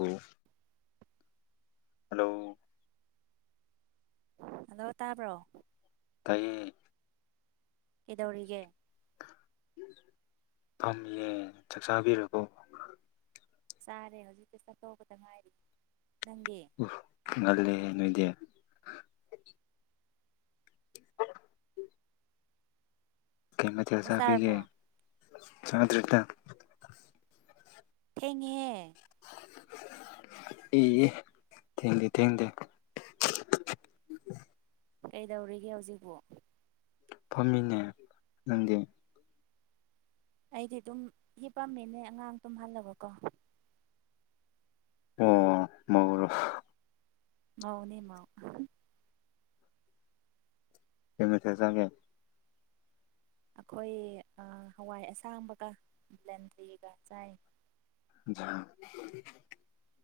ꯍ hello hello ꯇꯥꯕ꯭ꯔꯣ ꯀꯩꯌꯦ ꯀꯧꯔꯤꯒ ꯐꯝꯃꯤꯌꯦ ꯆꯥꯛꯆꯥꯥꯕꯤꯔꯔꯕꯣ ꯆꯥꯔꯦ ꯍꯧꯖꯤꯛꯇ ꯆꯥꯛ ꯇꯣꯛꯄꯗ ꯉꯥꯏꯔꯤ ꯅꯪꯗꯤ ꯎ ꯉꯜꯂꯦꯍꯦ ꯅꯣꯏꯗꯤ ꯀꯔꯤ ꯃꯊꯦꯜ ꯆꯥꯛ ꯆꯥꯔꯕꯣ ꯆꯥꯕꯤꯒꯦ [inaudible] ꯊꯦꯡꯉꯦꯍꯦ ꯑꯦ ꯊꯦꯡꯗꯦ ꯊꯦꯡꯗꯦ [inaudible] ꯀꯩꯗꯧꯔꯤꯒꯦ ꯍꯧꯖꯤꯛꯄꯨ [inaudible] ꯑꯩꯗꯤ ꯑꯗꯨꯨꯝ ꯍꯤꯄꯝꯃꯦꯅꯦ ꯑꯉꯥꯡ ꯇꯨꯝꯍꯜꯂꯕꯀꯣ ꯑꯣ ꯃꯧꯔꯣ ꯃꯧꯅꯦ ꯃꯧ ꯀꯩ ꯃꯊꯦꯜ ꯆꯥꯒꯦ ꯑꯩꯈꯣꯏ ꯑ ꯍꯋꯥꯏ ꯑꯁꯥꯡꯕꯒ ꯕꯟꯗ꯭ꯔꯤꯒ ꯆꯥꯏ [inaudible]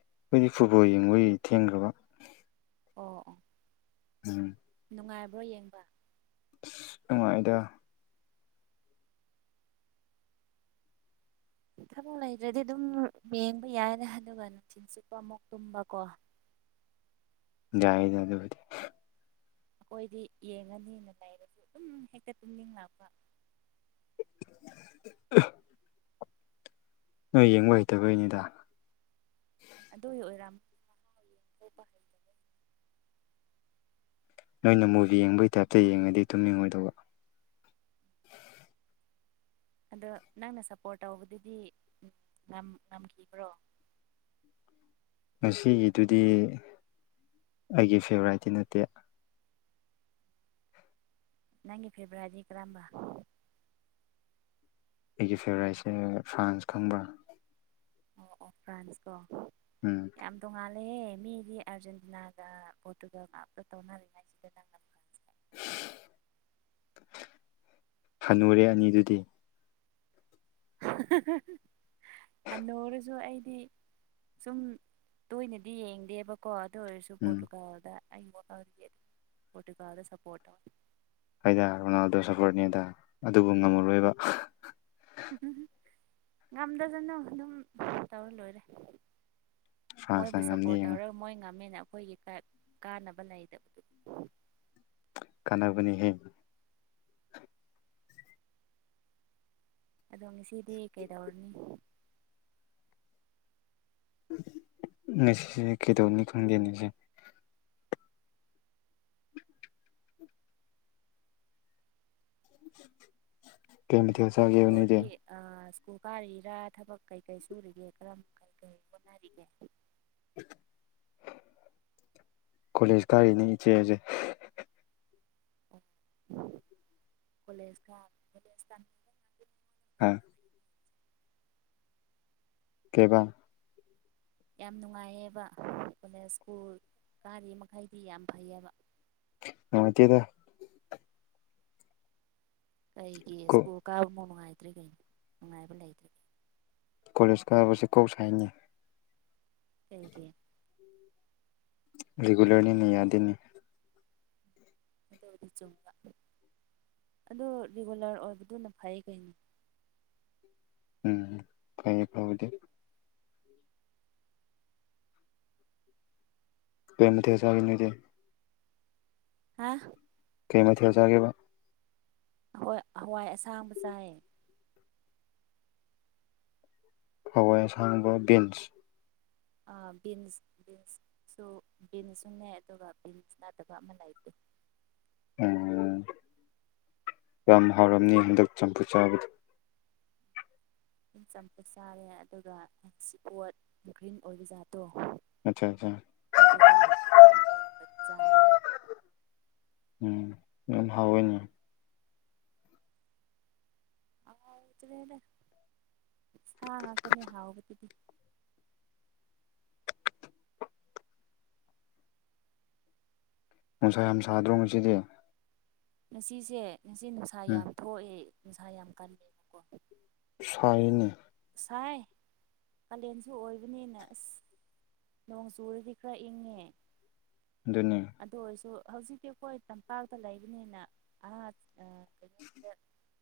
ꯑꯩꯈꯣꯏꯗꯤ ꯐꯨꯠꯕꯣꯜ ꯌꯦꯡꯕꯩ ꯊꯦꯡꯈ꯭ꯔꯕ ꯑꯣ ꯑꯣ ꯎꯝ ꯅꯨꯡꯉꯥꯏꯕ꯭ꯔꯣ ꯌꯦꯡꯕ ꯅꯨꯡꯉꯥꯏꯗꯦ ꯊꯕꯛ ꯂꯩꯗ꯭ꯔꯗꯤ ꯑꯗꯨꯝ ꯌꯦꯡꯕ ꯌꯥꯏꯅꯦ ꯑꯗꯨꯒ ꯅꯨꯡꯊꯤꯟ ꯆꯨꯞꯄ ꯇꯨꯝꯕꯀꯣ ꯌꯥꯏꯗ ꯑꯗꯨꯕꯨꯗꯤ ꯑꯩꯈꯣꯏꯗꯤ ꯌꯦꯡꯉꯅꯤꯅ ꯂꯩꯔꯁꯨ ꯑꯗꯨꯝ ꯍꯦꯛꯇ ꯇꯨꯝꯅꯤꯡ ꯂꯛꯄ [inaudible] ꯅꯣꯏ ꯌꯦꯡꯕ ꯍꯩꯇꯕꯩꯅꯤꯗ ꯑꯗꯨꯒꯤ ꯑꯣꯏꯔꯥ [inaudible] ꯅꯣꯏꯅ ꯃꯨꯚꯤ ꯌꯦꯡꯕꯒꯤ ꯇꯥꯏꯞꯇ ꯌꯦꯡꯉꯗꯤ ꯇꯨꯝꯅꯤꯡꯉꯣꯏꯗꯧꯕ ꯑꯗꯣ ꯅꯪꯅ ꯁꯄꯣꯔꯠ ꯇꯧꯕꯗꯨꯗꯤ ꯉꯝ ꯉꯝꯈꯤꯕ꯭ꯔꯣ ꯎ [inaudible] ꯉꯁꯤꯒꯤꯗꯨꯗꯤ ꯑꯩꯒꯤ ꯐꯦꯚꯔꯥꯏꯠꯇꯤ ꯅꯠꯇꯦ ꯅꯪꯒꯤ ꯐꯦꯚꯔꯥꯏꯠꯇꯤ ꯀꯔꯝꯕ ꯑꯩꯒꯤ ꯐꯦꯚꯔꯥꯏꯠꯁꯦ ꯐ꯭ꯔꯥꯟꯁ ꯈꯪꯕ꯭ꯔꯥ ꯑꯣ ꯑꯣ ꯐ꯭ꯔꯥꯟꯁꯀꯣ ꯎꯝ ꯌꯥꯝ ꯇꯣꯡ ꯉꯥꯂꯦ ꯑꯦ ꯃꯤꯗꯤ ꯑꯔꯖꯦꯟꯇꯤꯅꯥꯒ ꯄꯣꯔꯇꯨꯒꯜ ꯒ ꯉꯥꯛꯇ ꯇꯧꯅꯔꯤ ꯉꯩꯁꯤꯗ ꯅꯪꯅ ꯐ꯭ꯔꯥꯟꯁ ꯍꯅꯨꯔꯦ ꯑꯅꯤꯗꯨꯗꯤ [unintelligible] ꯍꯅꯨꯔꯁꯨ ꯑꯩ ꯁꯤ ꯁꯨꯝ ꯇꯣꯏꯅꯗꯤ ꯌꯦꯡꯗꯦꯕꯀꯣ ꯑꯗꯨ ꯑꯣꯏꯔꯁꯨ ꯎꯝ ꯄꯣꯔꯇꯨꯒꯥꯜꯗ ꯑꯩꯒꯤ ꯋꯥꯈꯜꯗꯗꯤ ꯑꯗꯨꯝ ꯄꯔꯣꯇꯨꯒꯜ ꯗ ꯁꯄꯣꯔꯠ ꯇꯧꯅꯤ ꯍꯣꯏꯗ ꯔꯣꯅꯥꯜꯗꯣ ꯁꯄꯣꯔꯠꯅꯦꯗ ꯑꯗꯨꯕꯨ ꯉꯝꯃꯔꯣꯏꯕ ꯎ ꯉꯝꯗꯖꯅꯨ ꯑꯗꯨꯝ ꯇꯧꯔ ꯂꯣꯏꯔꯦ ꯃꯣꯏꯕꯨ ꯐ꯭ꯔꯥꯟꯁꯅ ꯉꯝꯅꯤ ꯁꯄꯣꯔꯠ ꯌꯦꯡꯉꯣ ꯇꯧꯔ ꯃꯣꯏ ꯉꯝꯃꯦ ꯅ ꯑꯩꯈꯣꯏꯒꯤ ꯀꯥꯟ ꯀꯥꯅꯕ ꯂꯩꯇꯕꯗꯨ ꯀꯅꯥꯕꯅꯤꯍꯦ ꯑꯗꯣ ꯉꯁꯤꯗꯤ ꯀꯩꯗꯧꯔꯅꯤ ꯉꯁꯤ ꯀꯗꯧꯅꯤ ꯈꯪꯗꯦ ꯅꯤꯁꯤꯡ ꯀꯩ ꯃꯊꯦꯜꯁ ꯔꯣꯗꯤ ꯑ ꯁ꯭ꯀꯨꯜ ꯀꯥꯔꯤꯔꯥ ꯊꯕꯛ ꯀꯩ ꯀꯩ ꯁꯨꯔꯤꯒꯦ ꯀꯔꯝ ꯀꯔꯤ ꯀꯔꯤ ꯍꯣꯠꯅꯔꯤꯒꯦ [inaudible] ꯀꯣꯂꯦꯖ ꯀꯥꯔꯤꯅꯤ ꯏꯆꯦꯁꯦ ꯂꯦꯖ ꯍꯥ ꯑꯣ ꯀꯦꯕꯥ ꯌꯥꯝ ꯅꯨꯡꯉꯥꯏꯌꯦꯕ ꯀꯣꯂꯦꯖ ꯁ꯭ꯀꯨꯜ ꯀꯥꯔꯤ ꯃꯈꯩꯗꯤ ꯌꯥꯝ ꯐꯩꯑꯕ ꯑꯠꯇꯦꯗ ꯀꯩꯒꯤ ꯁ꯭ꯀꯨꯜ ꯀꯥꯕꯃꯥꯎ ꯅꯨꯡꯉꯥꯏꯇ꯭ꯔꯤ ꯀꯩꯅꯣ ꯅꯨꯡꯉꯥꯏꯕ ꯂꯩꯇ꯭ꯒꯦ ꯀꯣꯂꯦꯖ ꯀꯥꯕꯁꯦ ꯀꯣꯛ ꯁ ꯍꯥꯏꯅꯤ ꯊꯦꯡꯒꯤ ꯔꯤꯒꯨꯂꯔꯅꯤꯅꯤ ꯌꯥꯗꯦꯅꯤ ꯑꯗ ꯍꯧꯗꯤ ꯆꯨꯝꯕ ꯑꯗꯨ ꯔꯤꯒꯨꯂꯔ ꯑꯣꯏꯕꯗꯨꯅ ꯐꯩ ꯀꯩꯅꯣ ꯎꯝ ꯐꯌꯦꯦ ꯐꯗꯤ ꯄ꯭ꯔꯃꯗꯤ ꯍꯁꯒꯤ ꯂꯩꯗ ꯍꯥ ꯀꯩ ꯃꯊ ꯍꯧ ꯆꯒꯦꯕ ꯍꯣꯏ ꯍꯋꯥꯏ ꯑꯁꯥꯡꯕ ꯆꯥꯏꯌꯦ ꯍꯋꯥꯏ ꯑꯁꯥꯡꯕ ꯕꯤꯟꯁ ꯕꯤꯟꯁ ꯕꯤꯟꯁ ꯁ ꯕꯤꯟꯁꯁꯨꯅꯦ ꯑꯗꯨꯒ ꯕꯤꯟꯁ ꯅꯠꯇꯕ ꯑꯃ ꯂꯩꯇꯦ [inaudible] ꯎ ꯌꯥꯝ ꯍꯥꯎꯔꯝꯅꯤ ꯍꯟꯗꯛ ꯆꯝꯐꯨ ꯆꯥꯕꯗꯣ ꯏꯝ ꯆꯝꯄ ꯆꯥꯔꯦ ꯑꯗꯨꯒ ꯑꯣꯠ ꯒ꯭ꯔꯤꯟ ꯑꯣꯏꯕ ꯌꯥꯥꯗ꯭ꯔꯦ ꯇꯣ ꯑꯠꯆꯥ ꯑꯠꯆꯥ ꯑꯗꯨꯗꯨꯅ ꯂꯄꯗ ꯆꯞ ꯎꯝ ꯌꯦꯝꯍꯥꯎꯅꯤꯥ ꯑ ꯑꯗꯨꯗ ꯁꯥꯡꯉꯒꯅꯤ ꯍꯥꯎꯕꯗꯨꯗꯤ ꯅꯨꯡꯁꯥ ꯌꯥꯝ ꯁꯥꯗ꯭ꯔꯣ ꯉꯁꯤꯗꯤ ꯉꯁꯤꯁꯦ ꯉꯁꯤ ꯅꯨꯡꯁꯥ ꯎꯝ ꯌꯥꯝ ꯊꯣꯛꯑꯦ ꯅꯨꯡꯁꯥ ꯌꯥꯝ ꯀꯜꯂꯦꯕꯀꯣ ꯁꯥꯏꯅꯤ ꯍꯥꯏꯥꯏ ꯀꯥꯂꯦꯟꯁꯨ ꯑꯣꯏꯕꯅꯤꯅ ꯑꯁ ꯅꯣꯡ ꯆꯨꯨꯔꯗꯤ ꯈꯔ ꯏꯪꯉꯦ ꯑꯗꯨꯅꯦ ꯑꯗꯨ ꯑꯣꯏꯔꯁꯨ ꯍꯧꯖꯤꯛꯇꯤ ꯑꯩꯈꯣꯏ ꯇꯝꯄꯥꯛꯇ ꯂꯩꯕꯅꯤꯅ ꯑ ꯀꯩꯅꯣ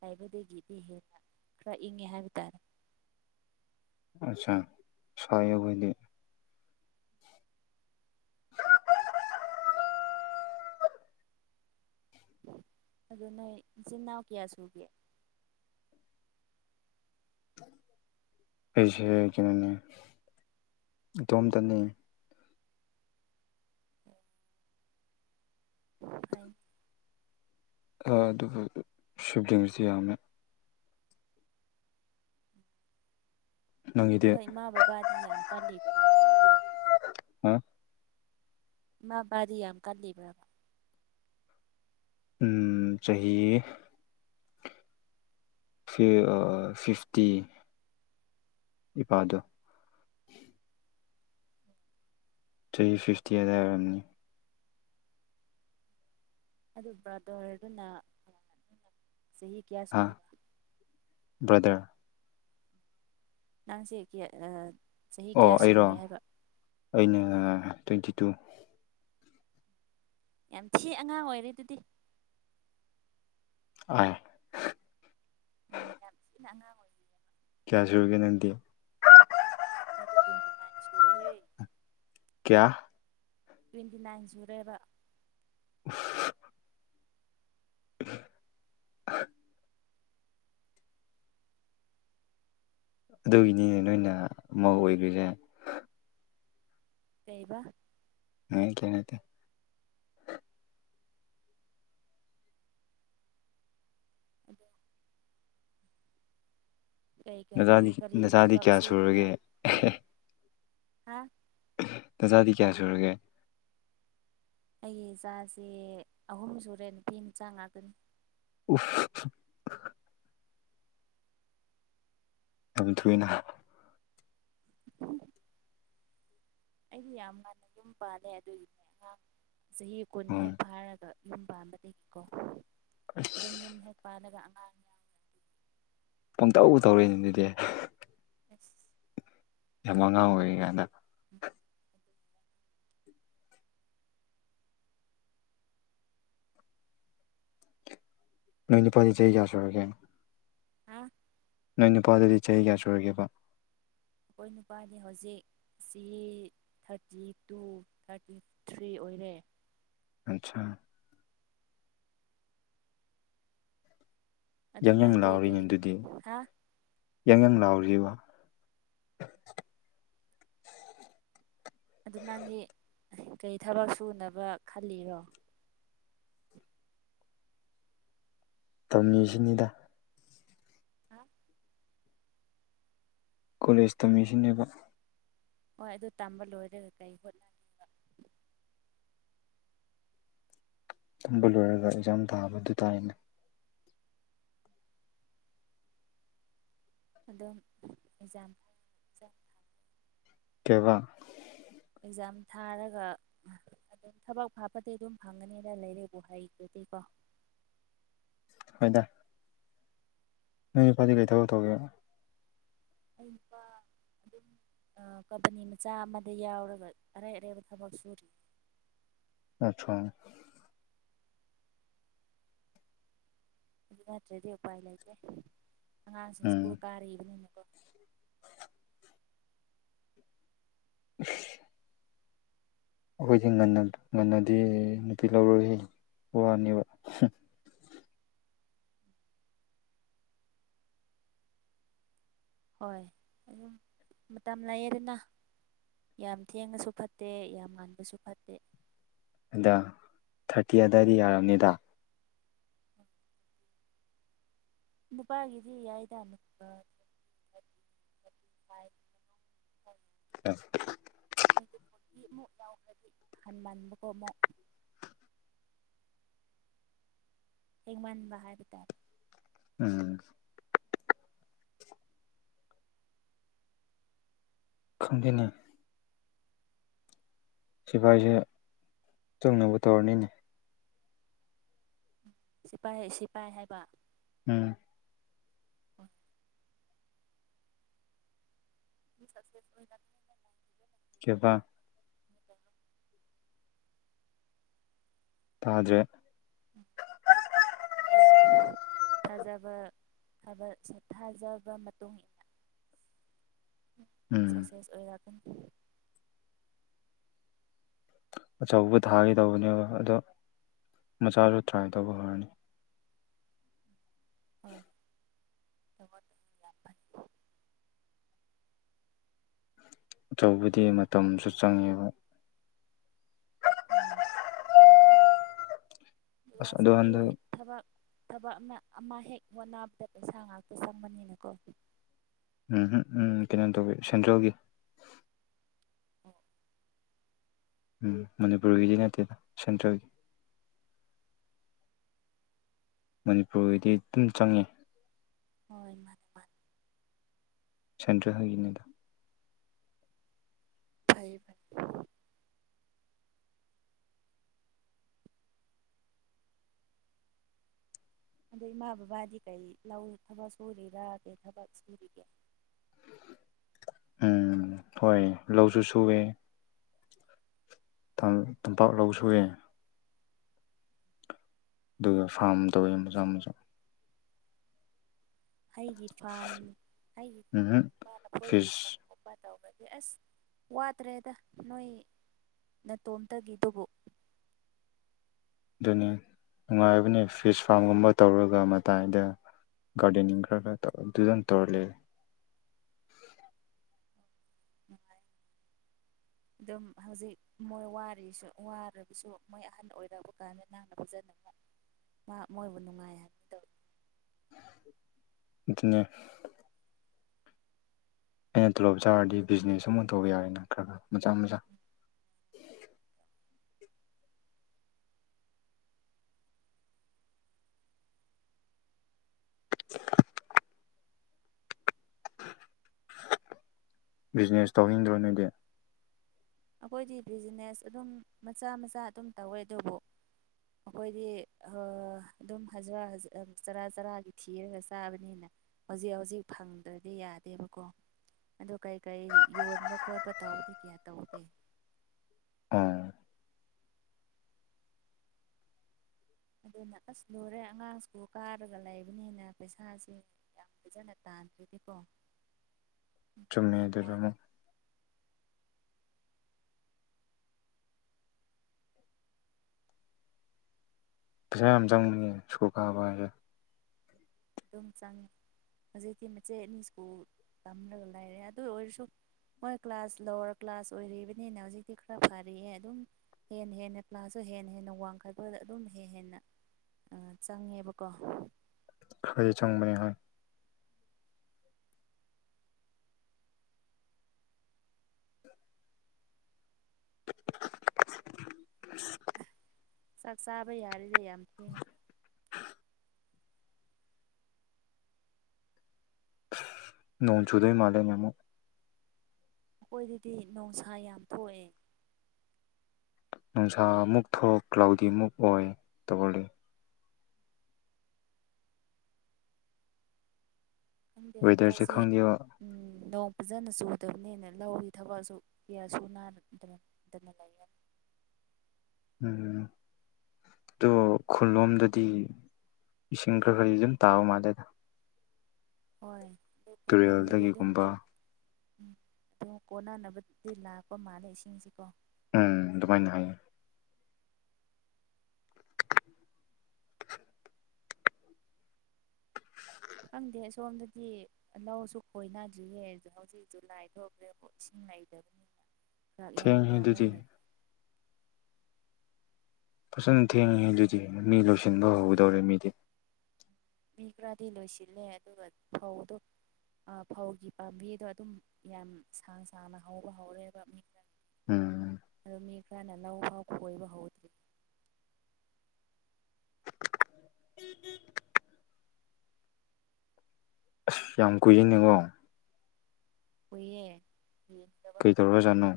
ꯍꯥꯏꯕꯗꯒꯤꯗꯤ ꯍꯦꯟꯅ ꯈꯔ ꯏꯪꯉꯦ ꯍꯥꯏꯕ ꯇꯥꯔꯦ ꯑꯆꯥ ꯁꯏ ꯑꯕꯣꯏꯗꯤ ꯑꯗꯨ ꯅꯣꯏ ꯏꯆꯤꯟ ꯏꯅꯥꯎ ꯀꯌꯥ ꯁꯨꯒꯦ ꯑꯩꯁꯦ ꯀꯩꯅꯣꯅꯦ ꯏꯇꯣꯝꯇꯅꯤ ꯐꯩ ꯑꯗꯨꯕꯨ ꯁꯕꯗꯤꯡꯕꯁꯤ ꯌꯥꯝꯃꯦ ꯅꯪꯒꯤꯗꯤ ꯅ ꯃꯥꯕꯥꯗꯤ ꯌꯥꯝ ꯀꯥꯂꯤꯕ ꯑ ꯃꯥ ꯗꯤ ꯌꯥꯝ ꯌꯥꯝ ꯀꯜꯂꯤꯕꯕꯥ ꯎꯝ ꯆꯍꯤ ꯑ ꯐꯤꯐꯇꯤ ꯏꯄꯥꯗꯣ ꯊ꯭ꯔꯤ ꯐꯤꯐꯇꯤ ꯑꯗꯨꯗꯔꯕꯝꯅꯤ ꯑꯗꯨ ꯕ꯭ꯔꯗꯔ ꯑꯗꯨꯅ ꯁꯍꯤ ꯀꯌꯥ ꯍꯥ ꯁꯨꯔꯕꯥ ꯕ꯭ꯔꯗꯔ ꯅꯪ ꯁꯤꯦ ꯀꯦ ꯑ ꯑꯣ ꯑꯩꯔꯣ ꯑꯩꯅ ꯇ꯭ꯋꯦꯟꯇꯤ ꯇꯨ ꯌꯥꯝ ꯊꯤ ꯑꯉꯥꯡ ꯑꯣꯏꯔꯦ ꯑꯗꯨꯗꯤ ꯑ ꯎꯝ ꯌꯥꯝꯁꯤꯅ ꯑꯉꯥꯡ ꯑꯣꯏ ꯀꯌꯥꯁꯒꯤꯅꯤꯗꯤ ꯑꯩꯒꯤ ꯇ ꯉꯏ ꯆꯨꯔꯦ ꯀꯌꯥ ꯇ꯭ꯋꯦꯟꯇꯤ ꯅꯥꯟ ꯖꯨꯔꯦꯔ [unintelligible] [unintelligible] ꯑꯗꯨꯒꯤꯅꯤꯅꯦ ꯅꯣꯏꯅ ꯑꯃꯧꯛ ꯑꯣꯏꯈ꯭ꯔꯤꯁꯦ ꯂꯩꯩꯕ ꯍ ꯀꯇ ꯑꯗꯨꯗ ꯀꯔꯤ ꯀꯔꯤ ꯅꯆꯥꯗꯤ ꯀꯔꯤ ꯅꯆꯥꯗꯤ ꯊꯕꯛ ꯀꯌꯥ ꯁꯨꯅꯕ ꯁꯨꯔꯒꯦ ꯍꯥ ꯇꯖꯥꯗꯤ ꯀꯌꯥ ꯁꯨꯔꯒꯦ ꯑꯩꯒꯤ ꯏꯆꯥꯁꯦ ꯑꯍꯨꯝ ꯁꯨꯔꯦ ꯅꯨꯄꯤ ꯃꯆꯥ ꯉꯥꯛꯇꯅꯤ ꯎꯐ ꯑꯗꯨꯝꯊꯨꯅ [unintelligible] ꯑꯩꯗꯤ ꯌꯥꯝ ꯉꯥꯟꯟꯅ ꯌꯨꯝ ꯄꯥꯜꯂꯦ ꯑꯗꯨꯒꯤꯅꯦ ꯑꯉꯥꯡ ꯆꯍꯤ ꯀꯨꯟ ꯍꯦꯛ ꯎꯝ ꯐꯥꯔꯒ ꯌꯨꯝ ꯄꯥꯟꯕꯝꯕꯗꯒꯤꯀꯣ ꯑꯗꯨꯝ ꯑꯁ ꯌꯨꯝ ꯍꯦꯛ ꯄꯥꯜꯂꯒ ꯑꯉꯥꯡ ꯌꯥꯎꯔꯦ ꯄꯪꯇ ꯊꯧꯔꯛꯏꯅꯤ ꯑꯗꯨꯗꯤ ꯑꯦꯐ ꯌꯥꯝ ꯃꯉꯥꯡ ꯑꯣꯏ ꯀꯗ ꯅꯣꯏ ꯅꯤꯄꯥꯗꯤ ꯆꯍꯤ ꯌꯥꯌꯥ ꯁꯨꯔꯒꯦ ꯍꯥꯥ ꯅꯣꯏ ꯅꯨꯄꯥꯗꯗꯤ ꯆꯍꯤ ꯀꯌꯥ ꯁꯨꯔꯒꯦꯕ ꯑꯩꯈꯣꯏ ꯅꯨꯄꯥꯅꯤ ꯍꯧꯖꯤꯛ ꯁꯤ ꯊꯥꯔꯇꯤ ꯇꯨ ꯊꯥꯔꯇꯤ ꯊ꯭ꯔꯤ ꯑꯣꯏꯔꯦ ꯑꯆꯥ ꯑꯗꯨ ꯌꯥꯡ ꯑꯗꯨ ꯌꯥꯡ ꯅꯗꯤ ꯀꯩ ꯍꯥ ꯌꯥꯪ ꯌꯥꯪ ꯂꯥꯎꯔꯤꯔꯤꯕ ꯑꯗꯨ ꯅꯪꯒꯤ ꯀꯩ ꯊꯕꯛ ꯁꯨꯅꯕ ꯈꯜꯂꯤꯔꯣ ꯇꯝꯃꯤꯁꯤꯅꯤꯗ ꯍꯥ ꯀꯣꯂꯦꯖ ꯇꯝꯃꯤꯁꯤꯅꯦꯕ ꯍꯣꯏ ꯑꯗꯨ ꯇꯝꯕ ꯂꯣꯏꯔꯦꯒ ꯀꯩ ꯍꯣꯠꯅꯒꯦꯕ ꯇꯝꯕ ꯂꯣꯏꯔꯒ ꯑꯦꯛꯖꯥꯝ ꯊꯥꯕ ꯑꯗꯨ ꯇꯥꯏꯅꯦ ꯑꯗ ꯆꯐ ꯆꯐ ꯀꯦꯕꯥ ꯑꯦꯛꯖꯥꯝ ꯊꯥꯔꯒ ꯑꯗꯨꯝ ꯊꯕꯛ ꯍꯥꯞꯄꯗꯤ ꯑꯗꯨꯝ ꯐꯪꯒꯅꯤꯅ ꯂꯩꯔꯦꯕꯨ ꯍꯩꯗꯨꯗꯤꯀꯣ ꯍꯣꯏꯗ ꯅꯣꯏ ꯐꯗꯤ ꯀꯩꯊꯧ ꯇꯧꯒꯦ ꯎꯝꯕ ꯑꯗꯨꯝ ꯀꯝꯄꯅꯤ ꯃꯆꯥ ꯑꯃꯗ ꯌꯥꯎꯔꯒ ꯑꯔꯩ ꯑꯔꯩꯕ ꯊꯕꯛ ꯁꯨꯔꯤ ꯑꯆꯥꯥ ꯑꯗꯨ ꯅꯠꯇ꯭ꯔꯗꯤ ꯎꯄꯥꯏ ꯂꯩꯇꯦ ꯑꯉꯥꯡꯁꯤꯡ ꯁ꯭ꯀꯨꯜ ꯎꯝ ꯀꯥꯔꯛꯏꯕꯅꯤꯅ [inaudible] [unintelligible] [inaudible] [unintelligible] ꯑꯩꯈꯣꯏꯒꯤ ꯉꯟꯅ ꯉꯟꯅꯗꯤ ꯅꯨꯄꯤ ꯂꯧꯔꯣꯏ ꯋꯥꯅꯦꯕ ꯍꯣꯏ ꯑꯗꯨꯝ ꯃꯇꯝ ꯂꯥꯏꯌꯦꯗꯅ ꯌꯥꯝ ꯊꯦꯡꯉꯁꯨ ꯐꯠꯇꯦ ꯌꯥꯝ ꯉꯥꯟꯕꯁꯨ ꯐꯠꯇꯦ ꯑꯗ ꯊꯥꯔꯇꯤ ꯑꯗꯨꯗꯥꯋꯥꯏꯗꯤ ꯌꯥꯔꯕꯔꯕꯅꯤꯗ ꯅꯨꯄꯥꯒꯤꯁꯤ ꯌꯥꯏꯗ ꯑꯃꯨꯛꯄ ꯑ ꯃꯤꯃ ꯌꯥꯎꯈꯕꯤ ꯍꯟ ꯃꯥꯟ ꯃ ꯀꯃ ꯑꯦ ꯃꯥ ꯍꯔꯒꯇꯥꯔ ꯎꯝ ꯈꯪꯗꯦꯅ ꯁꯤꯐꯥꯏꯁꯦ ꯆꯪꯅꯕ ꯇꯧꯔꯅꯤꯅꯦ ꯁꯤꯐꯥꯏ ꯁꯤꯐꯥꯏ ꯍꯥꯏꯕ ꯎꯝ ꯑꯣ ꯛꯁꯦꯁ ꯀꯦꯕꯥ ꯇꯥꯖꯦ ꯊꯥꯖꯕ ꯊꯥꯖꯕ ꯃꯇꯨꯡ [inaudible] [unintelligible] ꯎꯝ ꯁꯛꯁꯦꯁ ꯑꯣꯏꯔ ꯑꯆꯧꯕ ꯊꯥꯈꯤꯗꯧꯕꯅꯦꯕ ꯑꯗꯣ ꯃꯆꯥꯁꯨ ꯇ꯭ꯔꯥꯏ ꯇꯧꯕꯈꯔꯅꯤ ꯍꯣꯏ ꯇꯃ ꯇ ꯌꯥ ꯑꯆꯧꯕꯗꯤ ꯃꯇꯝꯁꯨ ꯆꯪꯉꯦꯕ ꯑ ꯃꯥ ꯑꯗꯨꯒ ꯑꯁ ꯑꯗꯣ ꯍꯧꯖꯤꯛꯀꯤ ꯍꯟꯗꯛ ꯊꯕꯥꯛ ꯊꯕꯥꯛꯅ ꯑꯃ ꯍꯦꯛ ꯋꯥꯅꯥꯕꯗ ꯄꯩꯁꯥ ꯉꯥꯛꯇ ꯆꯪꯕꯅꯤꯅꯀꯣ ꯎꯝꯝ ꯎꯝ ꯀꯩꯅꯣ ꯇꯧꯋꯤ ꯁꯦꯟꯇ꯭ꯔꯦꯜꯒꯤ ꯎꯝ ꯎꯝ ꯃꯅꯤꯄꯨꯔꯒꯤꯗꯤ ꯅꯠꯇꯦꯗ ꯁꯦꯟꯇ꯭ꯔꯦꯜꯒꯤ ꯃꯅꯤꯄꯨꯔꯒꯤꯗꯤ ꯑꯗꯨꯝ ꯆꯪꯉꯤ ꯍꯣꯏ ꯃꯥꯅꯦ ꯃꯥ ꯁꯟꯗ꯭ꯔ ꯍꯅꯗ ꯐꯩ ꯐ ꯑꯗꯣ ꯏꯃꯥ ꯕꯕꯥꯗꯤ ꯀꯩ ꯂꯧ ꯊꯕꯛ ꯁꯨꯔꯤꯔꯥ ꯀꯩ ꯊꯕꯛ ꯁꯨꯔꯤꯒꯦ ꯎꯝ ꯍꯣꯏ ꯂꯧꯁꯨ ꯁꯨꯋꯦ ꯇꯝꯄꯥꯛ ꯂꯧ ꯁꯏꯦ ꯑꯗꯨꯒ ꯐꯥꯔꯝ ꯇꯧꯋꯤ ꯃꯆꯥ ꯃꯆꯥ ꯑꯩꯒꯤ ꯐꯥꯝ ꯑꯩꯒꯤ ꯎꯝꯍꯨꯝ ꯐꯥꯝꯒꯨꯝꯕ ꯅꯈꯣꯏꯒꯤ ꯐꯤꯁ ꯐꯥꯝꯒꯨꯝꯕ ꯇꯧꯒꯅꯤ ꯑꯁ ꯋꯥꯠꯇ꯭ꯔꯦꯗ ꯅꯣꯏ ꯅꯇꯣꯝꯇꯒꯤꯗꯨꯕꯨ ꯑꯗꯨꯅꯤ ꯅꯨꯡꯉꯥꯏꯕꯅꯤ ꯐꯤꯁ ꯐꯥꯔꯝꯒꯨꯝꯕ ꯇꯧꯔꯒ ꯃꯇꯥꯏꯗ ꯒꯥꯔꯗꯦꯅꯤꯡꯡ ꯔꯒ ꯗꯨꯖꯟ ꯇꯧꯔ ꯂꯩ ꯑꯗꯨꯝ ꯍꯧꯖꯤꯛ ꯃꯣꯏꯁꯨ ꯋꯥꯒꯁꯨ ꯃꯣꯏ ꯑꯍꯟ ꯑꯣꯏꯛꯑ ꯀꯥꯟꯗ ꯉꯅꯥꯅ ꯐꯖꯅꯕ [inaudible] ꯃꯥ ꯃꯣꯏꯕꯨꯅꯨꯡꯉꯥꯏ ꯃꯤꯗ ꯑꯗꯨꯗꯒꯤꯅꯦ ꯑꯩꯅ ꯇꯣꯂꯣꯞ ꯆꯥꯔꯗꯤ ꯕꯤꯖꯤꯅꯦꯁ ꯑꯃ ꯇꯧꯕ ꯌꯥꯔꯦꯅ ꯈꯔ ꯈꯔ ꯃꯆꯥ ꯃꯆꯥ ꯑꯦ [inaudible] ꯕꯤꯖꯤꯅꯦꯁ ꯇꯧꯅꯤꯡꯗ꯭ꯔꯣ ꯅꯣꯏꯗꯤ ꯑꯩꯈꯣꯏꯗꯤ ꯕꯤꯖꯤꯅꯦꯁ ꯑꯗꯨꯝ ꯃꯆꯥ ꯃꯆꯥ ꯑꯗꯨꯝ ꯇꯧꯋꯦ ꯑꯗꯨꯕꯨ ꯑꯩꯈꯣꯏꯗꯤ ꯑꯗꯨꯝꯖ ꯆꯔꯥ ꯆꯔꯥꯒꯤ ꯊꯤꯔꯒ ꯆꯥꯕꯅꯤꯅ ꯍꯧꯖꯤꯛ ꯍꯧꯖꯤꯛ ꯐꯪꯗ꯭ꯔꯗꯤ ꯌꯥꯗꯦꯕꯀꯣ ꯑꯗꯨ ꯀꯔꯤ ꯀꯔꯤ ꯌꯣꯟꯕ ꯈꯣꯠꯄ ꯇꯧꯕꯗꯤ ꯀꯌꯥ ꯇꯧꯗꯦ ꯑꯣ ꯑꯗꯨꯅ ꯑꯁ ꯂꯨꯔꯦ ꯑꯉꯥꯡꯁꯤꯕꯨ ꯀꯥꯔꯒ ꯂꯩꯕꯅꯤꯅ ꯄꯩꯁꯥꯥꯁꯦ ꯗꯅꯠꯇꯥꯟꯗꯤꯀꯣ ꯆꯨꯝꯃꯦꯗꯨꯔꯃꯨ ꯄꯩꯁꯥ ꯌꯥꯝ ꯆꯪꯉꯨꯉꯅꯤ ꯁ꯭ꯀꯨ ꯀꯥꯕ ꯍꯥꯏ ꯑꯗꯨꯝ ꯆꯪꯉ ꯍꯧꯖꯤꯛꯇꯤ ꯃꯆꯦꯠ ꯑꯅꯤ ꯁ꯭ꯀꯨꯜ ꯇꯝꯂꯒ ꯂꯩꯥꯏꯔꯦ ꯑꯗꯨ ꯑꯣꯏꯔꯁꯨ ꯃꯣꯏ ꯀ꯭ꯂꯥꯁ ꯂꯋꯥꯔ ꯀ꯭ꯂꯥꯁ ꯑꯣꯏꯔꯤꯕꯅꯤꯅ ꯍꯧꯖꯤꯛꯇꯤ ꯈꯔ ꯐꯔꯑꯦ ꯑꯗꯨꯝ ꯍꯦꯟꯅ ꯍꯦꯟꯅ ꯄ꯭ꯂꯥꯁꯁꯨ ꯍꯦ ꯍꯦꯟꯅ ꯋꯥꯡꯈꯄꯕꯗ ꯑꯗꯨꯝ ꯍꯦ ꯍꯦꯟꯅ ꯆꯪꯉꯦꯕꯀꯣ ꯈꯩ ꯆꯪꯕꯅꯤ ꯍꯥꯏ [inaudible] ꯁꯛꯁꯥꯕ ꯌꯥꯔꯗ ꯌꯥ [inaudible] ꯅꯣꯡꯖꯨꯗꯣꯏ ꯃꯥꯂꯦ ꯌꯥꯝꯝꯣ ꯑꯩꯈꯣꯏꯗꯗꯤ ꯅꯨꯡꯁꯥ ꯌꯥꯝ ꯊꯣꯛꯑꯦ ꯅꯨꯡꯁꯥ ꯑꯃꯨꯛ ꯊꯣꯛ ꯀ꯭ꯂꯥꯎꯗꯤ ꯑꯃꯨꯛ ꯑꯣꯏ ꯇꯧꯜꯂꯤ ꯈꯪꯗꯦ ꯋꯦꯗꯔꯁꯦ ꯍꯇꯥꯁꯦ ꯈꯪꯗꯦꯕ ꯗꯣ ꯐꯖꯅ ꯆꯨꯗꯕꯅꯤꯅ ꯂꯧꯒꯤ ꯊꯕꯛꯁꯨ ꯀꯌꯥ ꯁꯨꯅꯥꯗꯅꯗꯅ ꯂꯩꯌꯦ ꯎꯝ ꯑꯣ ꯈꯨꯜꯂꯣꯝꯗꯗꯤ ꯏꯁꯤꯡ ꯈꯔ ꯈꯔꯗꯤ ꯑꯗꯨꯝ ꯇꯥꯕ ꯃꯥꯜꯂꯦꯗ ꯍꯣꯏ ꯑꯗꯨ ꯈꯨꯜꯂꯣꯝꯗꯗꯤ ꯑꯗꯨꯝ ꯇꯨꯔꯦꯜꯗꯒꯤꯒꯨꯝꯕ ꯎꯝ ꯑꯗꯨ ꯀꯣꯟꯅꯅꯕꯗꯤ ꯂꯥꯛꯄ ꯃꯥꯜꯂꯦ ꯏꯁꯤꯡꯁꯤꯀꯣ ꯎꯝ ꯑꯗꯨꯃꯥꯏꯅ ꯍꯥꯏꯌꯦ ꯈꯪꯗꯦ ꯁꯣꯝꯗꯗꯤ ꯂꯧꯁꯨ ꯈꯣꯏꯅꯗ꯭ꯔꯤꯌꯦꯦ ꯑ ꯍꯧꯖꯤꯛꯁꯨ ꯂꯥꯏꯗꯕ꯭ꯔꯦꯕ ꯏꯁꯤꯡ ꯉꯗꯕ [inaudible] ꯄꯨꯞ ꯌꯥꯝ ꯆꯥꯔꯦ ꯑꯗꯨꯗꯤ ꯂꯩ ꯐꯖꯅ ꯊꯦꯡꯉꯤꯦ ꯑꯗꯨꯗꯤ ꯃꯤ ꯂꯣꯏꯁꯤꯟꯕ ꯍꯧꯗꯧꯔꯦ ꯃꯤꯗꯤ ꯃꯤ ꯈꯔꯗꯤ ꯂꯣꯏꯁꯤꯜꯂꯦ ꯑꯗꯨꯒ ꯐꯧꯗ ꯐꯧꯒꯤ ꯄꯥꯝꯕꯤꯗꯣ ꯑꯗꯨꯝ ꯌꯥꯝ ꯁꯥꯡ ꯁꯥꯡꯅ ꯍꯧꯕ ꯍꯧꯔꯦꯕ ꯃꯤ ꯈ ꯎꯝ ꯑꯗꯨ ꯃꯤ ꯈꯔꯅ ꯂꯧ ꯐꯥꯎ ꯈꯣꯏꯕ ꯍꯧꯗ꯭ꯔꯤ ꯑꯁ ꯌꯥꯝ ꯀꯨꯏꯖꯩꯅꯤꯀꯣ ꯑꯣꯏꯦ ꯌꯦ ꯇꯕ ꯀꯩ ꯇꯧꯔꯖꯥꯠꯅꯣ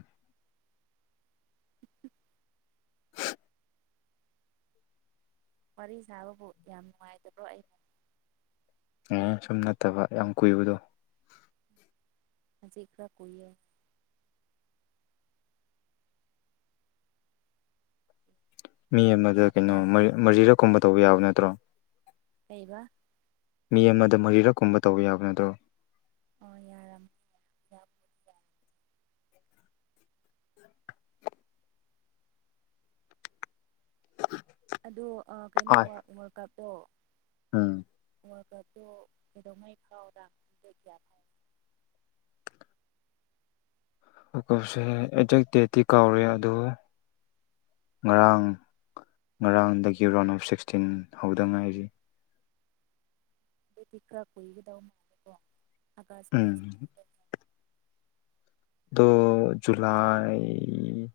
ꯋꯥꯔꯤ ꯁꯥꯕꯕꯨ ꯌꯥꯝ ꯅꯨꯡꯉꯥꯏꯇ꯭ꯔꯣ ꯑꯩꯅ ꯑꯦ ꯁꯨꯝ ꯅꯠꯇꯕ ꯌꯥꯝ ꯀꯨꯏꯕꯗꯣ ꯆꯦꯜꯀ ꯀꯨꯔ ꯃꯤ ꯑꯃꯗ ꯌꯥꯝ ꯀꯩꯅꯣ ꯌꯥꯝ ꯃꯖꯤꯔꯛꯀꯨꯝꯕ ꯇꯧꯕ ꯌꯥꯕ ꯅꯠꯇ꯭ꯔꯣ ꯂꯩꯩꯕ ꯃꯤ ꯑꯃꯗ ꯃꯔꯤꯔꯛ ꯀꯨꯝꯕ ꯇꯧꯕ ꯌꯥꯕ ꯅꯗ꯭ꯔꯣ ꯑꯣ ꯌꯥꯔꯝ ꯑꯗꯣ ꯀꯩꯅꯣ ꯍꯣꯏ ꯋꯥꯔꯜꯀꯞ ꯎꯝ ꯗ ꯀꯗꯉꯩ ꯈꯥꯎꯗꯥꯗ ꯍꯥꯏ ꯎꯀꯞꯁꯦ ꯑꯩꯖꯦꯛ ꯗꯦꯠꯇꯤ ꯀꯥꯎꯔꯦ ꯑꯗꯨꯗ ꯉꯔꯥꯡ ꯉꯔꯥꯡꯗꯒꯤ ꯔꯥꯎꯟ ꯑꯣꯐ ꯁꯤꯛꯁꯇꯤꯟ ꯍꯧꯗ ꯉꯥꯏꯔꯤ ꯑꯗꯨꯗꯤ ꯈꯔ ꯀꯨꯏꯒꯗ ꯃꯥꯂꯦꯀꯣ ꯑ ꯎꯝ ꯗ ꯖꯂꯥꯏ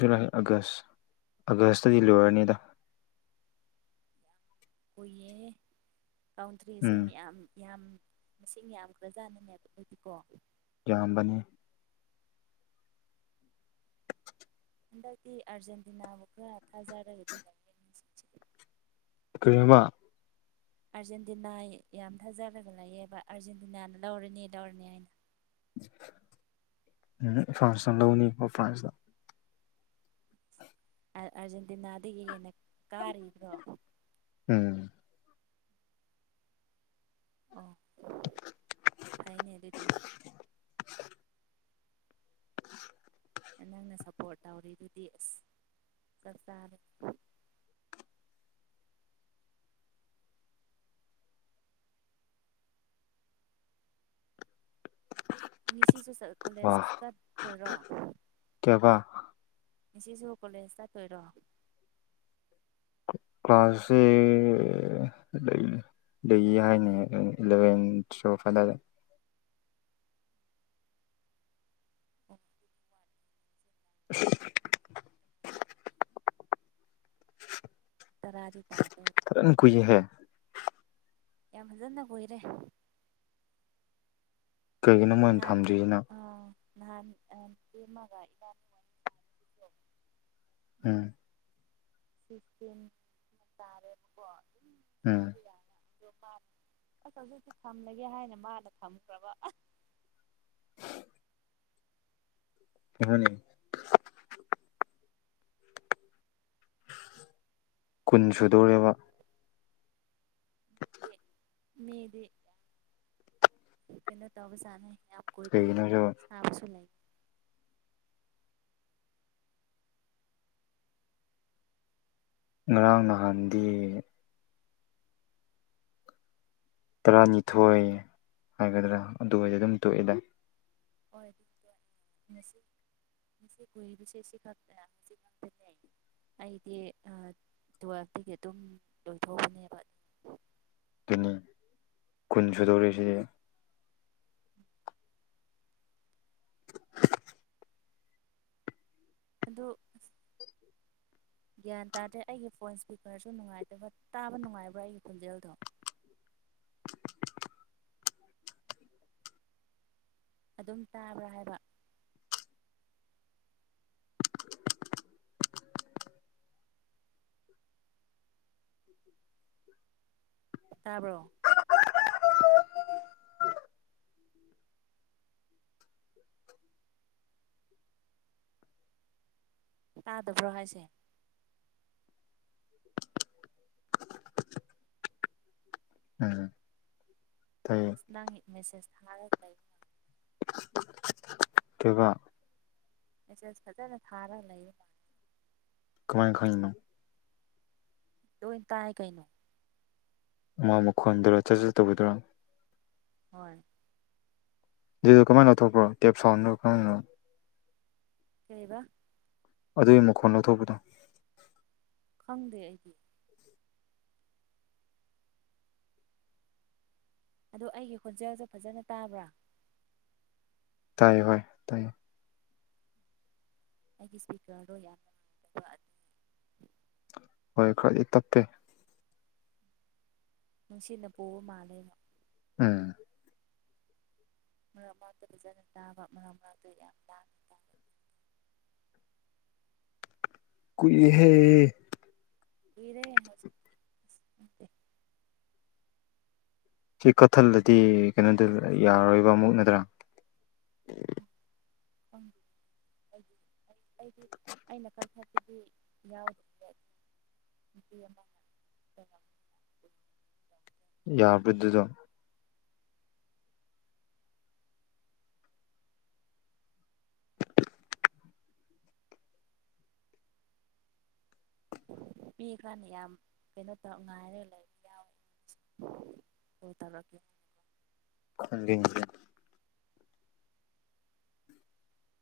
ꯖꯨꯂꯥꯏ ꯑꯥꯒꯁ ꯑꯥꯒꯁꯇꯗꯤ ꯂꯣꯏꯔꯅꯤꯗ ꯀꯏꯌꯦ ꯕꯥꯎꯟꯗ꯭ꯔꯤꯁꯦ ꯎꯝ ꯃꯌꯥꯝ ꯌꯥꯝ ꯃꯁꯤꯡ ꯌꯥꯝꯈ꯭ꯔꯖꯥꯅꯅꯦꯕ ꯑꯗꯨꯗꯤꯀꯣ ꯌꯥꯝꯕꯅꯦ ꯍꯟꯗꯛꯇꯤ ꯑꯥꯔꯖꯦꯟꯇꯤꯅꯥꯕꯨ ꯈꯔ ꯊꯥꯖꯥꯔꯒꯗꯤ ꯀꯃ ꯑꯥꯔꯖꯦꯟꯇꯤꯅꯥ ꯌꯥꯝ ꯊꯥꯖꯔꯒ ꯂꯩꯑꯕ ꯑꯥꯔꯖꯦꯟꯇꯤꯅꯥꯅ ꯂꯧꯔꯅꯤ ꯂꯧꯔꯅꯤ ꯍꯥꯏꯅ ꯎ ꯐ꯭ꯔꯥꯟꯁꯅ ꯂꯧꯅꯤꯕ ꯐ꯭ꯔꯥꯟꯁꯇ ꯑꯥꯔꯖꯦꯟꯇꯤꯅꯥꯗꯒꯤ ꯍꯦꯟꯅ ꯀꯥꯔꯤꯕ꯭ꯔꯣ ꯎꯝ ꯑꯣ ꯐꯥꯏꯅꯦ ꯔꯦꯗꯤ ꯅꯪꯅ ꯁꯞꯄꯣꯔꯠ ꯇꯧꯔꯤ ꯑꯗꯨꯗꯤ ꯑꯁ ꯆꯔꯀꯥꯔ [unintelligible] ꯑꯅꯤꯁꯤꯁꯨ ꯀꯣꯂꯦꯖ ꯋꯥ ꯆꯠꯇꯔꯣ ꯀꯌꯥꯕ ꯏꯁꯤꯁꯨ ꯀꯣꯂꯦꯖꯇ ꯀꯔꯣ ꯀ꯭ꯂꯥꯁꯦ ꯂꯩꯅꯤ ꯑꯗꯨꯒꯤ ꯍꯥꯏꯅꯦ ꯏꯂꯚꯦꯟ ꯐꯗꯔ ꯎꯝ [unintelligible] ꯇꯔꯥꯗꯤ ꯇꯥꯕ ꯆ ꯀꯨꯏ ꯍꯥꯏꯦ ꯌꯥꯝ ꯐꯖꯅ ꯀꯏꯔꯦ ꯀꯩꯒꯤꯅꯣ ꯃꯣꯏꯅ ꯊꯝꯗ꯭ꯔꯤꯁꯤꯅ ꯑꯥ ꯅꯍꯥꯟ ꯇꯃꯒ ꯏ ꯎꯝ ꯁꯤꯁꯇ ꯆꯇꯥ ꯎꯝ ꯑꯁ ꯍꯧꯁꯨ ꯊꯝꯂꯒꯦ ꯍꯥꯏꯅ ꯃꯥꯅ ꯊꯝꯈ꯭ꯔꯕ ꯑꯁ ꯍꯅꯤ ꯀꯨꯟ ꯁꯨꯗꯣꯦꯕ ꯗꯤꯅ ꯇꯣꯕꯁꯥꯅ ꯌꯥꯝ ꯀꯣꯏ ꯀꯣꯏ ꯀꯩꯒꯤꯅꯣꯁꯨ ꯁꯥꯁꯨ ꯂꯩꯥꯏ ꯉꯔꯥꯡ ꯅꯍꯥꯟꯗꯤ ꯇꯔꯥꯅꯤꯊꯣꯏ ꯍꯥꯏꯒꯗ꯭ꯔꯥ ꯑꯗꯨ ꯑꯣꯏꯏꯗꯤ ꯑꯗꯨꯝ ꯇꯣꯛꯑꯦꯗ ꯑꯣꯏ ꯃꯁꯤꯟ ꯉꯁꯤ ꯀꯨꯢꯔꯤꯕꯁꯤ ꯁꯤꯈꯛꯇꯅꯦ ꯑꯩꯗꯤ ꯇꯨꯋꯜꯐꯇꯒꯤ ꯑꯗꯨꯝ ꯂꯣꯏꯊꯣꯑꯕꯅꯦꯕ ꯀꯨꯅꯤ ꯀꯨꯟ ꯁꯨꯗꯧꯔꯤꯁꯤꯗꯤ ꯑꯗꯨ ꯒ꯭ꯌꯥꯟ ꯇꯥꯗꯦ ꯑꯩꯒꯤ ꯐꯣꯟ ꯏꯁꯄꯤꯀꯔꯁꯨ ꯅꯨꯡꯉꯥꯏꯇꯕ ꯇꯥꯕ ꯅꯨꯡꯉꯥꯏꯕ꯭ꯔꯥ ꯑꯩꯒꯤ ꯈꯣꯟꯖꯦꯜꯗꯣ [inaudible] ꯑꯗꯨꯝ ꯇꯥꯕ꯭ꯔꯥ ꯍꯥꯏꯕ ꯇꯥꯕ꯭ꯔꯣ ꯇꯥꯗꯕ꯭ꯔꯣ ꯍꯥꯏꯁꯦ ꯎꯝ ꯇꯥꯏꯑꯦ ꯃꯦꯁꯦꯖ ꯊꯔ ꯂꯩꯏ ꯑꯗꯨꯀ [unintelligible] ꯃꯦꯁꯦꯖ ꯐꯖꯅ ꯊꯥꯔꯒ ꯂꯩꯌꯦ ꯃꯥ ꯀꯃꯥꯏ ꯈꯪꯏꯅꯣ ꯂꯣꯢ ꯇꯥꯏ ꯀꯩꯅꯣ ꯑꯃ ꯃꯈꯣꯟꯗꯨꯔꯥ ꯆꯠ ꯆ ꯇꯧꯒꯗꯨꯔꯥ ꯍꯣꯏ ꯑꯗꯨꯗ ꯀꯃꯥꯏꯅ ꯂꯧꯊꯣꯛꯄ꯭ꯔꯣ ꯀꯦꯞ ꯁꯥꯎꯟꯅꯣ ꯈꯔꯅꯣ ꯀꯩꯕ ꯑꯗꯨꯒꯤ ꯃꯈꯣꯟ ꯂꯧꯊꯣꯛꯄꯗꯣ ꯈꯪꯗꯦ ꯑꯩꯗꯤ ꯑꯗꯨ ꯑꯩꯒꯤ ꯈꯣꯟꯖꯦꯜꯁ ꯐꯖꯅ ꯇꯥꯕ꯭ꯔꯥ ꯇꯥꯏꯌꯦ ꯍꯣꯏ ꯇꯥꯏꯌꯦ ꯑꯩꯒꯤ ꯏꯁꯄꯤꯀꯔꯗꯣ ꯌꯥꯝꯅ ꯅꯨꯡꯉꯥꯏꯇꯕ ꯑꯗꯨꯅꯤ ꯍꯣꯏ ꯈꯔꯗꯤ ꯇꯞꯄꯦ ꯅꯨꯡꯁꯤꯅ ꯄꯨꯕ ꯃꯥꯥꯟꯅꯦ ꯑꯝ ꯃꯥꯔꯛ ꯃꯥꯔꯛꯇ ꯐꯖꯟꯅ ꯇꯥꯕ ꯃꯥꯔꯛ ꯃꯥꯔꯛꯇ ꯌꯥꯝ ꯂꯥꯡꯅ ꯇꯥꯕ [inaudible] ꯀꯨꯏꯍꯦ ꯍꯔꯦ ꯃꯦ [unintelligible] ꯁꯤ ꯀꯠꯊꯜꯂꯗꯤ ꯀꯩꯅꯣꯗ ꯌꯥꯔꯔꯣꯏꯕ ꯑꯃꯨꯛ ꯅꯠꯇ꯭ꯔꯥ ꯎꯝ ꯑꯩꯗꯤ ꯑꯩꯅ ꯀꯜꯊꯠꯇꯗꯤ ꯌꯥꯎꯗ꯭ꯔꯦ [inaudible] ꯌꯥꯕꯗꯨꯗꯣ ꯄꯤ ꯀꯥꯟꯅꯤ ꯌꯥꯝ ꯀꯩꯅꯣ ꯇꯧ ꯉꯥꯏꯔꯦ ꯂꯥꯏꯔꯤꯛ ꯌꯥꯎꯋꯦ ꯍ ꯇꯅꯀꯤ [unintelligible] ꯈꯪꯒꯦꯡꯒ [unintelligible]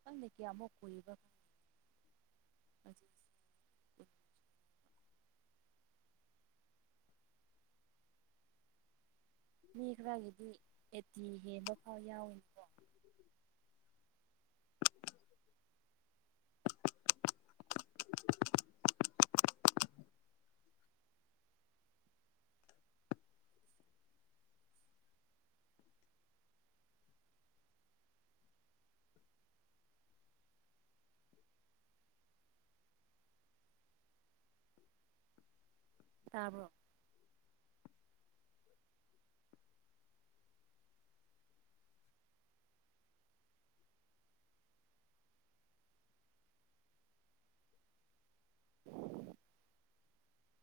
ꯈꯪꯗꯦ ꯀꯌꯥꯃꯨꯛ ꯀꯨꯏꯔꯤꯕ ꯃꯤ ꯈꯔꯒꯤꯗꯤ ꯑꯦꯠꯇꯤ ꯍꯦꯟꯕ ꯐꯥꯎ ꯌꯥꯎꯏꯀꯣ ꯇꯥꯕꯔꯣ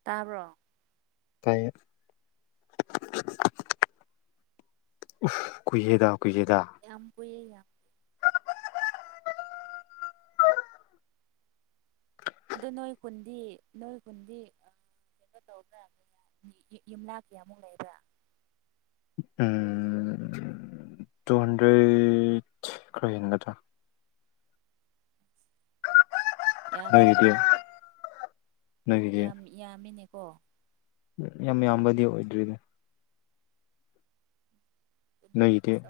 ꯇꯥꯕꯔꯣ ꯇꯥꯏꯌꯦ ꯀꯨꯏꯗ ꯌꯥꯝꯕꯨꯏ ꯌꯥ ꯑꯗꯣ ꯅꯣꯏ ꯈꯨꯟꯤꯖꯤ ꯅꯣꯏ ꯈꯨꯟꯗꯤ ꯑ ꯀꯩꯅꯇ ꯇꯧꯗ꯭ꯔꯥ ꯌꯨꯝꯅꯥꯛ ꯀꯌꯥꯃꯨꯛ ꯂꯩꯕ꯭ꯔꯥ ꯎꯝ ꯇꯨ ꯍꯟꯗ꯭ꯔꯦꯠ ꯈꯔ ꯍꯦꯟꯒꯗ꯭ꯔꯥ ꯌꯥꯝ ꯅꯣꯏꯒꯤꯗꯤ ꯅꯣꯏꯒꯤꯗꯤ ꯌꯥꯝ ꯌꯥꯝꯃꯤꯅꯦꯀꯣ ꯌꯥꯝ ꯌꯥꯝꯕꯗꯤ ꯑꯣꯏꯗ꯭ꯣꯏꯅꯦ ꯂꯩꯗꯤꯦ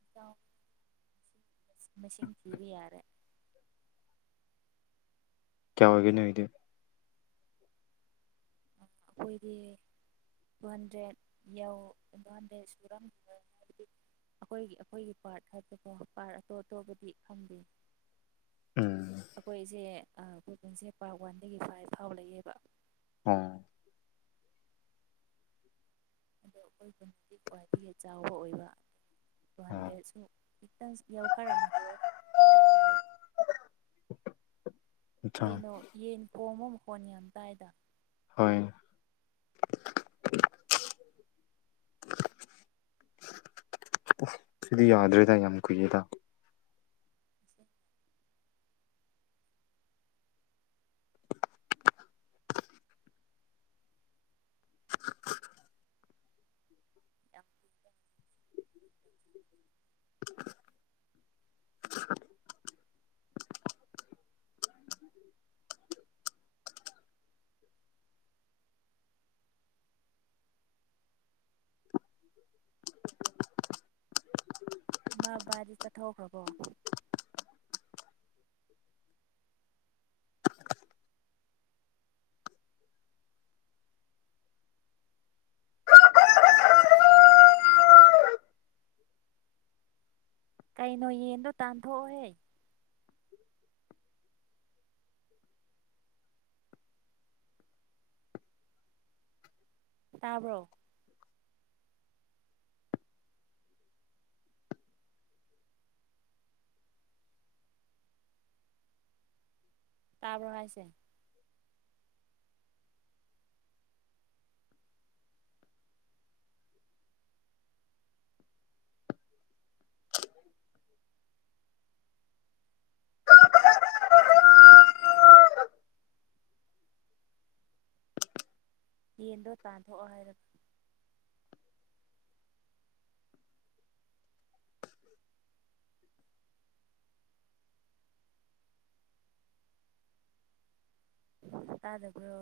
ꯑ ꯆꯥꯎ ꯃꯦꯁꯤꯟ ꯆꯤꯔꯤ ꯌꯥꯔꯦ ꯀꯌꯥ ꯑꯣꯏꯒꯦꯅꯦ ꯏꯗꯤ ꯑꯩꯈꯣꯏꯗꯤ ꯕꯣꯟꯗ꯭ꯔꯦ ꯌꯧ ꯕꯣꯟꯗꯦ ꯁꯨꯔꯝ ꯑꯩꯈꯣꯏꯒꯤ ꯑꯩꯈꯣꯏꯒꯤ ꯄꯥꯔꯠ ꯍꯥꯏꯇꯥꯀꯣ ꯄꯥꯔꯠ ꯑꯇꯣꯞ ꯑꯇꯣꯞꯄꯗꯤ ꯈꯪꯗꯦ ꯎꯝ ꯑꯩꯈꯣꯏꯁꯦ ꯑꯩꯈꯣꯏꯟꯁꯦ ꯄꯥꯔꯠ ꯋꯥꯟꯗꯒꯤ ꯐꯥꯏꯚ ꯐꯥꯎ ꯂꯩꯌꯦꯕ ꯍ ꯑꯗꯣ ꯑꯩꯈꯣꯏ ꯄꯨꯀꯤ ꯈ꯭ꯋꯥꯏꯗꯒꯤ ꯆꯥꯎꯕ ꯑꯣꯏꯕ ꯇꯨ ꯑꯣ ꯍꯟꯗ꯭ꯔꯦꯠꯁꯨ ꯛꯇꯪ ꯌꯥꯧꯈꯔꯝꯈꯤꯔꯣꯏ ꯑꯠꯆꯥ ꯀꯩꯅꯣ ꯌꯦꯟ ꯊꯣꯡꯕ ꯃꯈꯣꯟ ꯌꯥꯝ ꯇꯥꯏꯗ ꯍꯣꯏ ꯑꯁ ꯁꯤꯗꯤ ꯌꯥꯗ꯭ꯔꯦꯗ ꯌꯥꯝ ꯀꯨꯏꯌꯦꯗ ꯌꯥꯝ ꯕꯤꯕꯥꯗꯤ ꯆꯠꯊꯣꯛꯈ꯭ꯔꯕꯣ ꯀꯩꯅꯣ ꯌꯦꯟꯗꯣ ꯇꯥꯟꯊꯣꯛꯑꯣꯍꯦ ꯇꯥꯕ꯭ꯔꯣ ꯇꯥꯕ꯭ꯔꯣ ꯍꯥꯏꯁꯦ ꯌꯦꯟꯗꯣ ꯇꯥꯟꯊꯣꯛꯑꯣ ꯍꯥꯏꯔꯒ ꯇꯥꯗꯕ꯭ꯔꯣ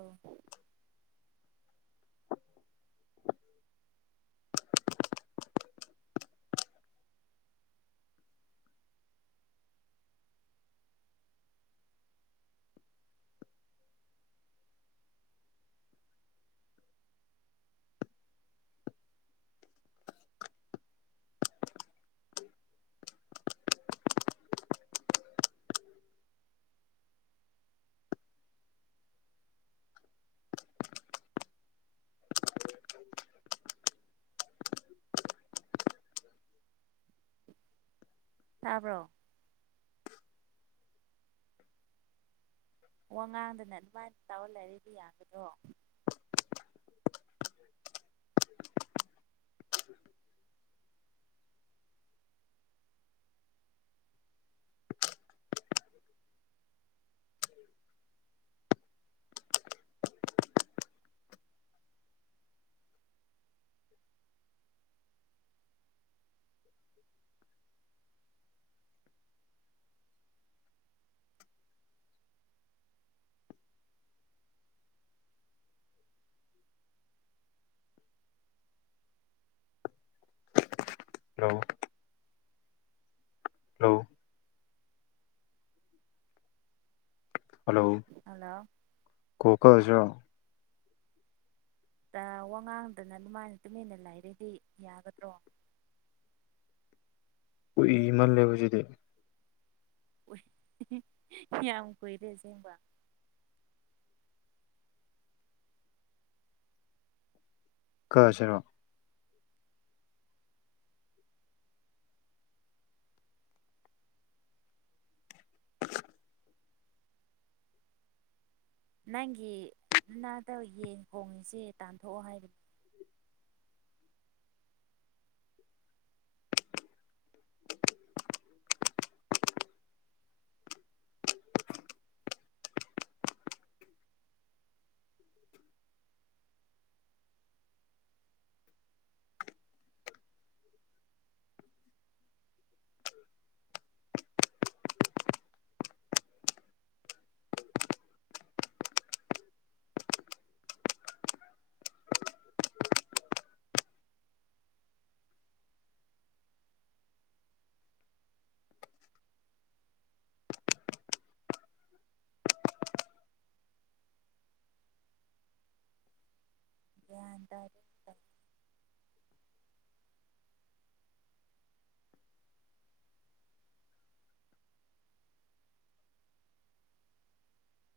ꯇꯥꯕ꯭ꯔꯣ ꯋꯥꯉꯥꯡꯗꯅ ꯑꯗꯨꯃꯥꯏꯅ ꯇꯥꯔ ꯂꯩꯔꯗꯤ ꯌꯥꯒꯗ꯭ꯔꯣ [inaudible] hello hello hello hello call ꯀꯛꯑꯁꯤꯔꯣ ꯋꯥꯉꯥꯡꯗꯅ ꯑꯗꯨꯃꯥꯏꯅ ꯇꯨꯃꯤꯟꯅ ꯂꯩꯥꯔꯗꯤ ꯌꯥꯒꯗ꯭ꯔꯣ ꯀꯨꯢꯃꯜꯂꯦꯕ ꯁꯤꯗꯤ ꯌꯥꯝ ꯀꯨꯏꯔꯦ ꯁꯦꯡꯕ ꯀꯥꯛ ꯑꯁꯤꯔꯣ ꯅꯪꯒꯤ ꯅꯅꯥꯛꯗ ꯌꯦꯟ ꯈꯣꯡꯉꯤꯁꯦ ꯇꯥꯟꯊꯣꯛꯑꯣ ꯍꯥꯏꯕꯅꯤ ꯒ꯭ꯌꯥꯟ ꯇꯥꯟꯗꯦꯗ [unintelligible]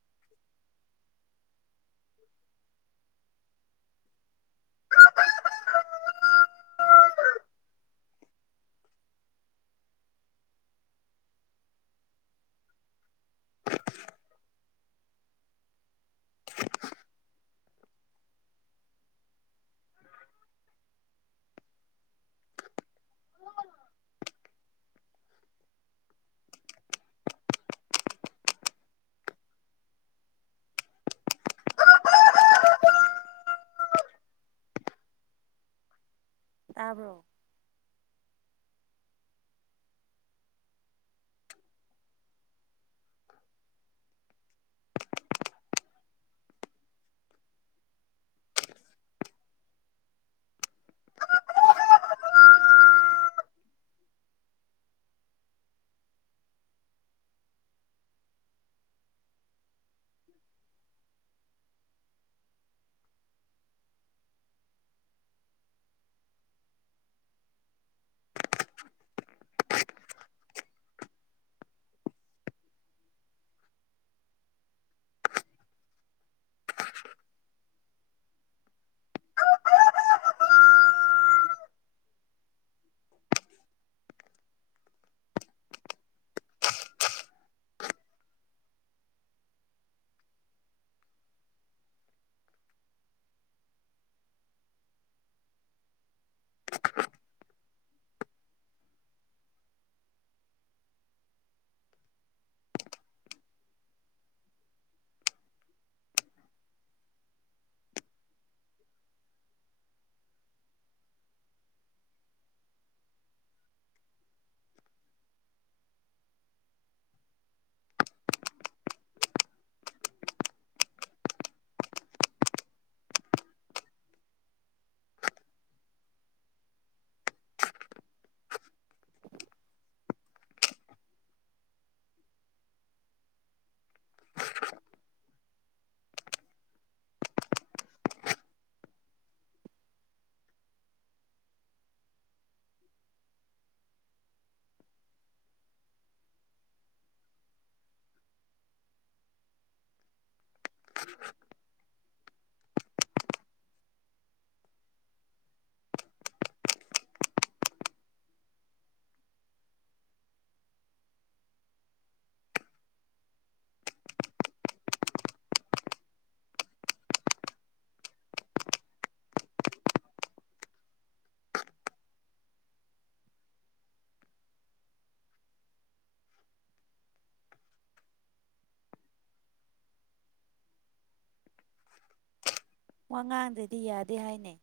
[inaudible] ꯇꯥꯕ꯭ꯔꯣ [inaudible] ꯋꯥꯉꯥꯡꯗꯗꯤ ꯌꯥꯗꯦ ꯍꯥꯏꯅꯦ